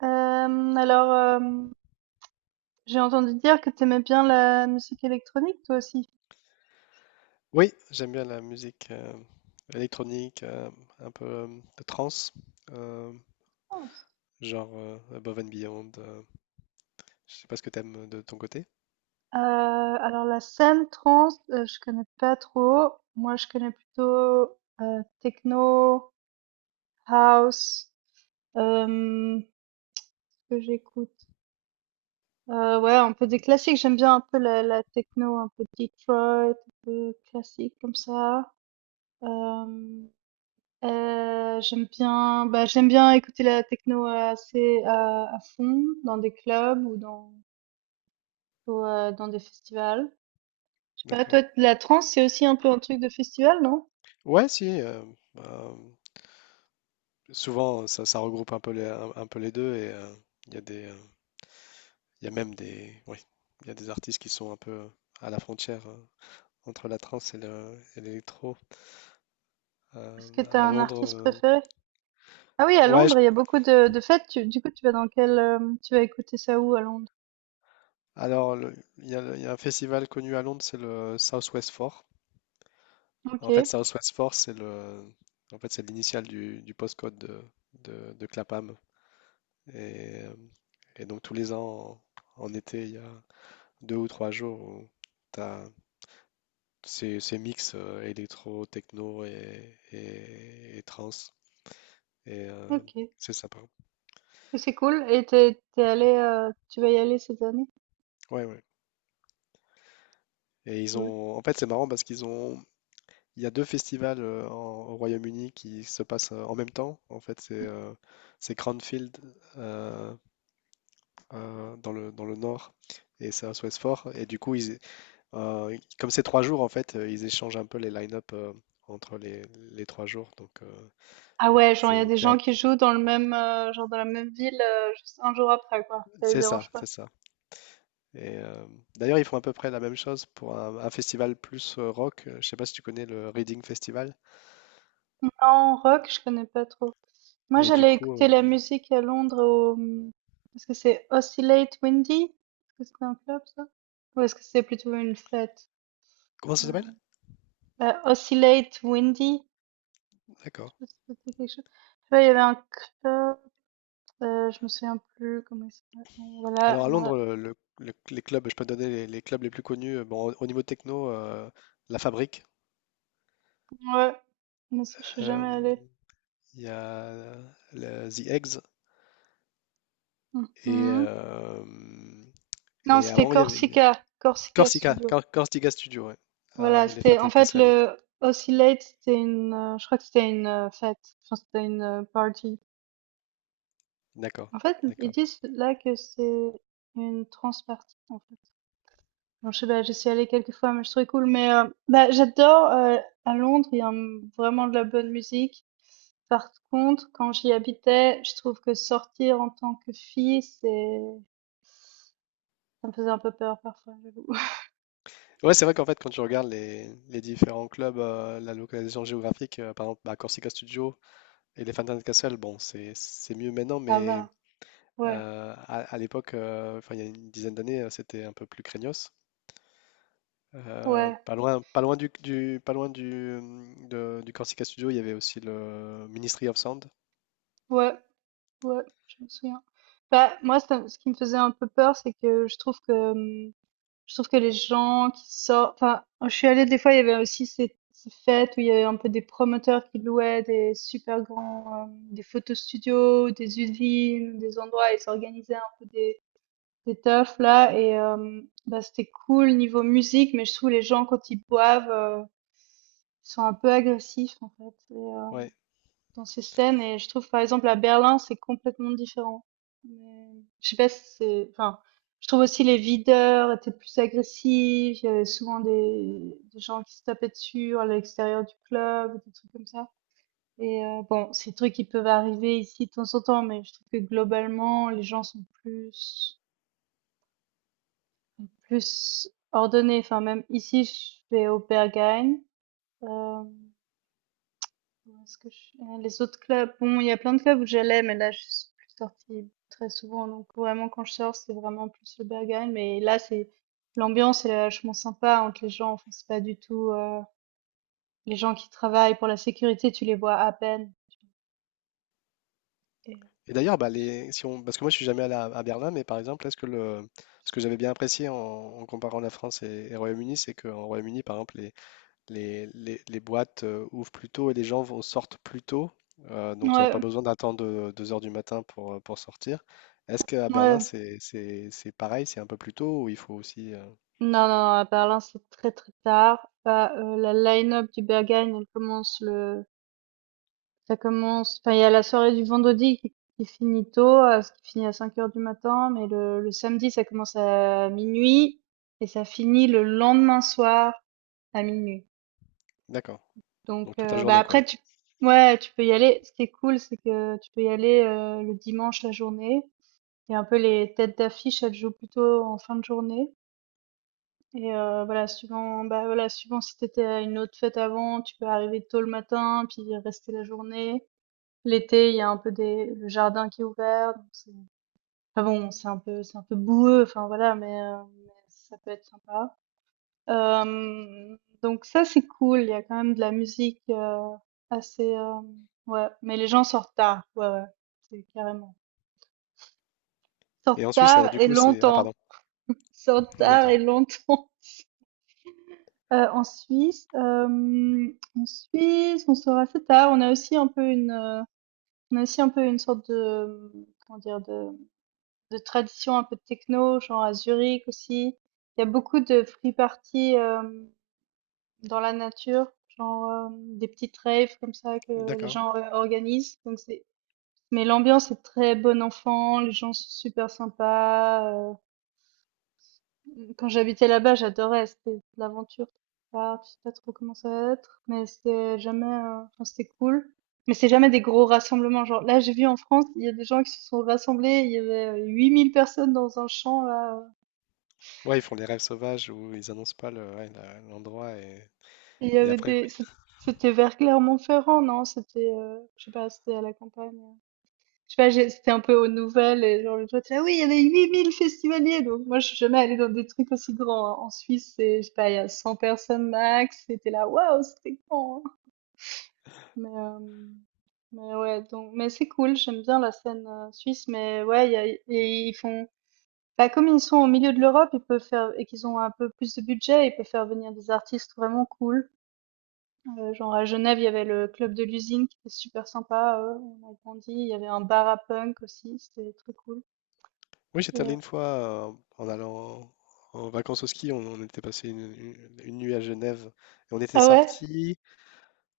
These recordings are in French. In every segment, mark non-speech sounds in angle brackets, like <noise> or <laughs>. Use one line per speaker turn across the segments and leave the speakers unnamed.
Alors, j'ai entendu dire que t'aimais bien la musique électronique, toi aussi?
Oui, j'aime bien la musique électronique, un peu de trance, euh,
Trance.
genre Above and Beyond. Je sais pas ce que t'aimes de ton côté.
Alors la scène trance, je connais pas trop. Moi, je connais plutôt techno, house. Euh, ce que j'écoute. Ouais, un peu des classiques. J'aime bien un peu la techno, un peu Detroit, un peu classique comme ça. Euh, j'aime bien écouter la techno, assez à fond dans des clubs ou dans des festivals. Je sais pas, toi,
D'accord.
la trance, c'est aussi un peu un truc de festival, non?
Ouais, si. Bah, souvent, ça regroupe un peu les deux et il y a il y a même des, oui, il y a des artistes qui sont un peu à la frontière entre la trance et l'électro.
Est-ce que t'as
À
un
Londres,
artiste préféré? Ah oui, à
ouais.
Londres, il y a beaucoup de fêtes. Du coup, tu vas écouter ça où à Londres?
Alors, il y a un festival connu à Londres, c'est le Southwest Four.
Ok,
En fait, Southwest Force, c'est le, en fait, c'est l'initiale du postcode de Clapham. Et, euh, et donc, tous les ans, en, en été, il y a deux ou trois jours où tu as ces, ces mix électro, techno et trance. Et euh,
ok. Et
c'est sympa.
c'est cool. Et tu vas y aller cette année?
Ouais, ouais. Et ils
Cool.
ont, en fait, c'est marrant parce qu'ils ont, il y a deux festivals en- au Royaume-Uni qui se passent en même temps. En fait, c'est Cranfield euh, dans le nord et c'est à Southwest. Et du coup, ils, comme c'est trois jours, en fait, ils échangent un peu les line-up entre les trois jours. Donc,
Ah ouais, genre il y a
c'est
des
c'est un
gens qui jouent dans le même, genre dans la même ville, juste un jour après, quoi. Ça les
c'est
dérange
ça,
pas.
c'est ça. Et euh, D'ailleurs, ils font à peu près la même chose pour un festival plus rock. Je sais pas si tu connais le Reading Festival.
En rock, je connais pas trop. Moi,
Et du
j'allais
coup,
écouter la musique à Londres est-ce que c'est Oscillate Windy? Est-ce que c'est un club, ça? Ou est-ce que c'est plutôt une fête?
comment
Euh,
ça s'appelle?
Bah, Oscillate Windy. Je
D'accord.
sais pas si ça te dit quelque chose. Je sais pas, il y avait un club, je me souviens plus comment il s'appelait. Bon, voilà,
Alors à Londres, les clubs, je peux te donner les clubs les plus connus. Bon, au, au niveau techno, La Fabrique.
ouais. Mais ça, je suis
euh,
jamais allée.
Il y a The Eggs, Et,
Mhm.
euh,
Non,
et
c'était
avant, il y avait
Corsica, Corsica
Corsica,
Studio.
Corsica Studio, ouais. Ah,
Voilà,
Elephant
c'était en
and
fait
Castle.
le Oscillate. Je crois que c'était une, fête, enfin c'était une, party.
D'accord,
En fait, ils
d'accord.
disent là que c'est une trans party en fait. Bon, je sais pas, j'y suis allée quelques fois, mais je trouvais cool, mais, bah, j'adore. À Londres, il y a, vraiment de la bonne musique. Par contre, quand j'y habitais, je trouve que sortir en tant que fille, c'est ça me faisait un peu peur parfois, j'avoue. <laughs>
Ouais, c'est vrai qu'en fait, quand tu regardes les différents clubs, la localisation géographique, par exemple, bah, Corsica Studio et les Phantom Castle, bon, c'est mieux maintenant,
Ça
mais
va, ouais,
à l'époque, enfin, il y a une dizaine d'années, c'était un peu plus craignos.
ouais,
Pas loin, pas loin du, pas loin du, de- du Corsica Studio, il y avait aussi le Ministry of Sound.
ouais. Ouais, je me souviens. Bah, moi, ce qui me faisait un peu peur, c'est que je trouve que les gens qui sortent, enfin, je suis allée des fois, il y avait aussi ces fêtes où il y avait un peu des promoteurs qui louaient des super grands, des photos studios, des usines, des endroits, et s'organisaient un peu des teufs là, et bah, c'était cool niveau musique, mais je trouve les gens quand ils boivent, ils sont un peu agressifs en fait
Ouais.
dans ces scènes. Et je trouve par exemple à Berlin c'est complètement différent. Mais je sais pas si c'est, enfin, je trouve aussi les videurs étaient plus agressifs, il y avait souvent des gens qui se tapaient dessus à l'extérieur du club, des trucs comme ça. Et bon, ces trucs qui peuvent arriver ici de temps en temps, mais je trouve que globalement les gens sont plus ordonnés. Enfin, même ici je vais au Berghain. euh, Où est-ce que je suis? Ah, les autres clubs, bon, il y a plein de clubs où j'allais, mais là, je suis plus sortie très souvent. Donc, vraiment, quand je sors, c'est vraiment plus le Berghain. Mais là, l'ambiance, elle est vachement sympa entre les gens. Enfin, c'est pas du tout, les gens qui travaillent pour la sécurité, tu les vois à peine. Et-
Et d'ailleurs, bah, les, si on, parce que moi je suis jamais allé à Berlin, mais par exemple, est-ce que le, ce que j'avais bien apprécié en, en comparant la France et Royaume-Uni, c'est qu'en Royaume-Uni, par exemple, les boîtes ouvrent plus tôt et les gens vont, sortent plus tôt, donc il n'y a
Ouais,
pas
ouais.
besoin d'attendre 2 heures du matin pour sortir. Est-ce qu'à Berlin,
Non,
c'est pareil, c'est un peu plus tôt ou il faut aussi.
non, non, à Berlin, c'est très, très tard. Bah, la line-up du Berghain, elle commence le Ça commence enfin, il y a la soirée du vendredi qui finit tôt, ce qui finit à 5 heures du matin, mais le samedi, ça commence à minuit et ça finit le lendemain soir à minuit.
D'accord. Donc
Donc
toute la
bah,
journée, quoi.
après tu ouais, tu peux y aller. Ce qui est cool, c'est que tu peux y aller, le dimanche, la journée, et un peu les têtes d'affiche, elles jouent plutôt en fin de journée. Et voilà, voilà, suivant si t'étais à une autre fête avant, tu peux arriver tôt le matin puis rester la journée. L'été, il y a un peu des le jardin qui est ouvert, donc c'est enfin bon, c'est un peu boueux, enfin voilà, mais ça peut être sympa. Donc ça, c'est cool. Il y a quand même de la musique, assez. Ouais, mais les gens sortent tard. Ouais, ouais, c'est carrément.
Et
Sortent
en Suisse,
tard
du
et
coup, c'est... Ah,
longtemps.
pardon.
Sortent
<laughs>
tard
D'accord.
et longtemps. <laughs> En Suisse, on sort assez tard. On a aussi un peu une sorte de, comment dire? De tradition un peu techno, genre à Zurich aussi. Il y a beaucoup de free parties, dans la nature, genre, des petites raves comme ça que les
D'accord.
gens organisent. Donc c'est Mais l'ambiance est très bon enfant, les gens sont super sympas. Quand j'habitais là-bas, j'adorais, c'était de l'aventure. Ah, je sais pas trop comment ça va être, mais c'était jamais, enfin, c'était cool. Mais c'est jamais des gros rassemblements. Genre là, j'ai vu en France, il y a des gens qui se sont rassemblés, il y avait 8 000 personnes dans un champ là.
Ouais, ils font les rêves sauvages où ils annoncent pas le, ouais, l'endroit
Il y
et
avait
après, ouais.
des c'ét C'était vers Clermont-Ferrand, non? C'était, je sais pas, c'était à la campagne, je sais pas, j'ai c'était un peu aux nouvelles et genre, l'autre: «Ah oui, il y avait 8 000 festivaliers!» Donc moi, je suis jamais allée dans des trucs aussi grands, hein. En Suisse, c'est, je sais pas, il y a 100 personnes max, c'était là: «Waouh, c'était grand, hein!» mais hem, mais ouais, mais c'est cool, j'aime bien la scène, suisse, mais ouais, il y a et ils font bah, comme ils sont au milieu de l'Europe, ils peuvent faire et qu'ils ont un peu plus de budget, ils peuvent faire venir des artistes vraiment cool. Genre à Genève, il y avait le club de l'usine qui était super sympa, on a grandi, il y avait un bar à punk aussi, c'était très cool
Oui,
et
j'étais allé une fois en allant en vacances au ski, on était passé une, une nuit à Genève et on était
ah ouais?
sorti,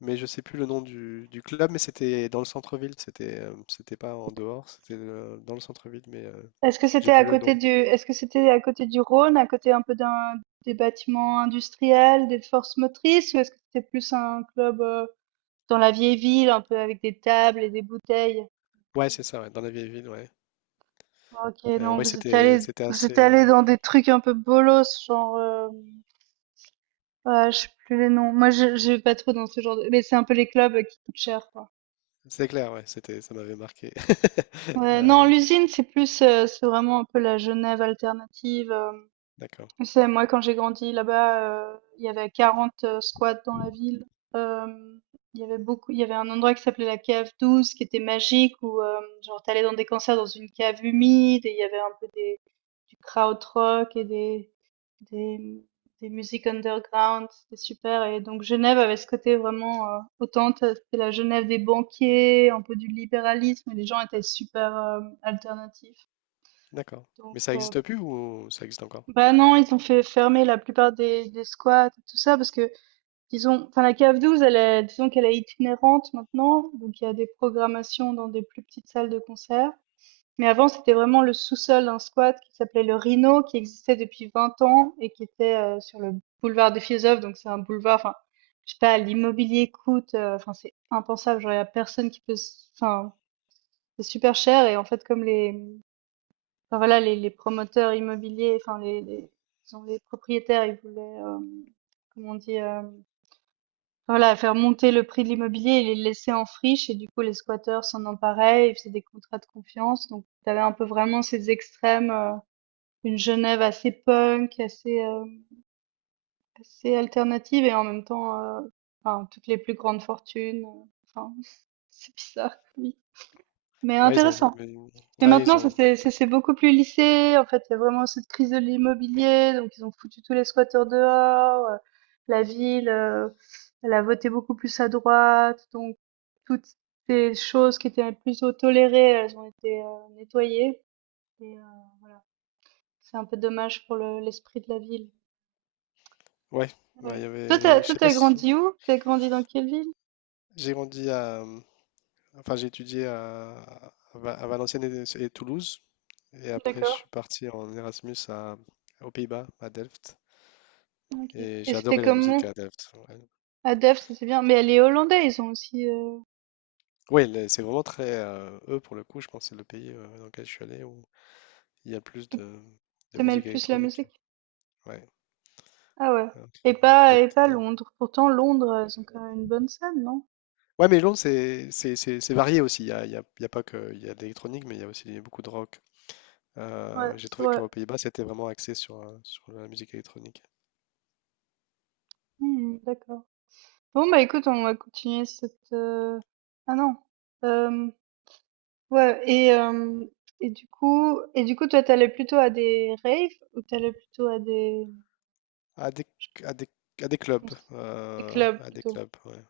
mais je sais plus le nom du club, mais c'était dans le centre-ville, c'était c'était pas en dehors, c'était dans le centre-ville, mais j'ai plus le nom.
Est-ce que c'était à côté du Rhône, à côté un peu d'un des bâtiments industriels, des forces motrices? Ou est-ce que c'était plus un club, dans la vieille ville, un peu avec des tables et des bouteilles?
Ouais, c'est ça, ouais, dans la vieille ville, ouais.
OK, non,
Ouais,
vous êtes
c'était
allés
c'était
vous
assez.
êtes allés dans des trucs un peu bolos, genre. Ah, je sais plus les noms. Moi, je vais pas trop dans ce genre de mais c'est un peu les clubs qui coûtent cher, quoi.
C'est clair, ouais, c'était, ça m'avait marqué. <laughs>
Ouais,
Euh,
non, l'usine, c'est vraiment un peu la Genève alternative.
d'accord,
Tu sais, moi, quand j'ai grandi là-bas, il y avait 40 squats dans la ville. Hem, il y avait un endroit qui s'appelait la cave 12 qui était magique où, genre, tu allais dans des concerts dans une cave humide, et il y avait un peu des du krautrock et des, des musiques underground, c'était super. Et donc Genève avait ce côté vraiment, c'était la Genève des banquiers, un peu du libéralisme, et les gens étaient super, alternatifs.
d'accord.
Donc
Mais ça existe plus ou ça existe encore?
bah, non, ils ont fait fermer la plupart des squats et tout ça, parce que disons, enfin la CAF douze, disons qu'elle est itinérante maintenant, donc il y a des programmations dans des plus petites salles de concert. Mais avant, c'était vraiment le sous-sol d'un squat qui s'appelait le Rhino, qui existait depuis 20 ans et qui était, sur le boulevard des Philosophes. Donc, c'est un boulevard, enfin, je sais pas, l'immobilier coûte, enfin, c'est impensable. Genre, il y a personne qui peut, enfin, c'est super cher. Et en fait, comme enfin, voilà, les promoteurs immobiliers, enfin, disons, les propriétaires, ils voulaient, comment on dit, voilà, faire monter le prix de l'immobilier et les laisser en friche. Et du coup, les squatteurs s'en emparaient. Ils faisaient des contrats de confiance. Donc, tu avais un peu vraiment ces extrêmes, une Genève assez punk, assez alternative, et en même temps, enfin, toutes les plus grandes fortunes, enfin, <laughs> c'est bizarre, oui, mais
Ouais, ils ont,
intéressant.
mais-
Mais
ouais, ils
maintenant,
ont,
ça c'est beaucoup plus lissé, en fait, il y a vraiment cette crise de l'immobilier, donc ils ont foutu tous les squatteurs dehors. La ville, elle a voté beaucoup plus à droite, donc toutes ces choses qui étaient plutôt tolérées, elles ont été, nettoyées. Et c'est un peu dommage pour le l'esprit de la ville.
ouais, ouais, il
Ouais.
y
Toi, t'as
avait, je
toi,
sais pas
t'as
si,
grandi où? T'as grandi dans quelle ville?
j'ai grandi à, enfin, j'ai étudié à à Valenciennes et Toulouse, et après je
D'accord.
suis parti en Erasmus à, aux Pays-Bas, à Delft,
OK.
et
Et
j'ai adoré
c'était
la musique
comment?
à Delft. Ouais,
À Delft, ça c'est bien. Mais les Hollandais, ils ont aussi.
ouais, c'est vraiment très, eux pour le coup, je pense que c'est le pays dans lequel je suis allé où il y a plus de
T'aimes
musique
plus la
électronique.
musique?
Ouais.
Ah ouais.
Ouais.
Et pas
Votre
et pas
totem.
Londres. Pourtant, Londres, ils ont quand même une bonne scène, non?
Ouais, mais Londres, c'est varié aussi. Il y a, il y a pas que il y a de l'électronique, mais il y a aussi beaucoup de rock.
Ouais,
J'ai
c'est
trouvé
vrai.
qu'aux Pays-Bas, c'était vraiment axé sur, sur la musique électronique.
Hmm, d'accord. Bon, bah, écoute, on va continuer cette. Ah non. Euh, ouais. Et du coup, toi, t'allais plutôt à des raves ou t'allais plutôt à des
À des, à des, à des clubs.
cons- des clubs
À des
plutôt?
clubs, ouais.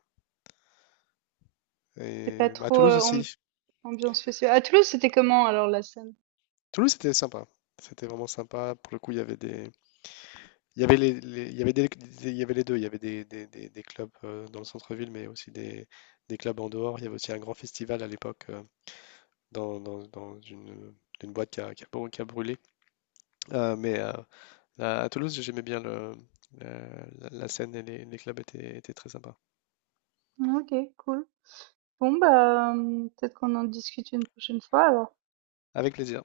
T'es pas
Et bah, à
trop.
Toulouse aussi.
Ambiance festive. À Toulouse, c'était comment alors la scène?
Toulouse, c'était sympa. C'était vraiment sympa. Pour le coup, il y avait des. Il y avait les, il y avait des, il y avait les deux. Il y avait des, des clubs dans le centre-ville, mais aussi des clubs en dehors. Il y avait aussi un grand festival à l'époque. Dans, dans, dans une boîte qui a, qui a brûlé. Mais à Toulouse, j'aimais bien le, la, la- scène et les clubs étaient, étaient très sympas.
OK, cool. Bon, bah, peut-être qu'on en discute une prochaine fois alors.
Avec plaisir.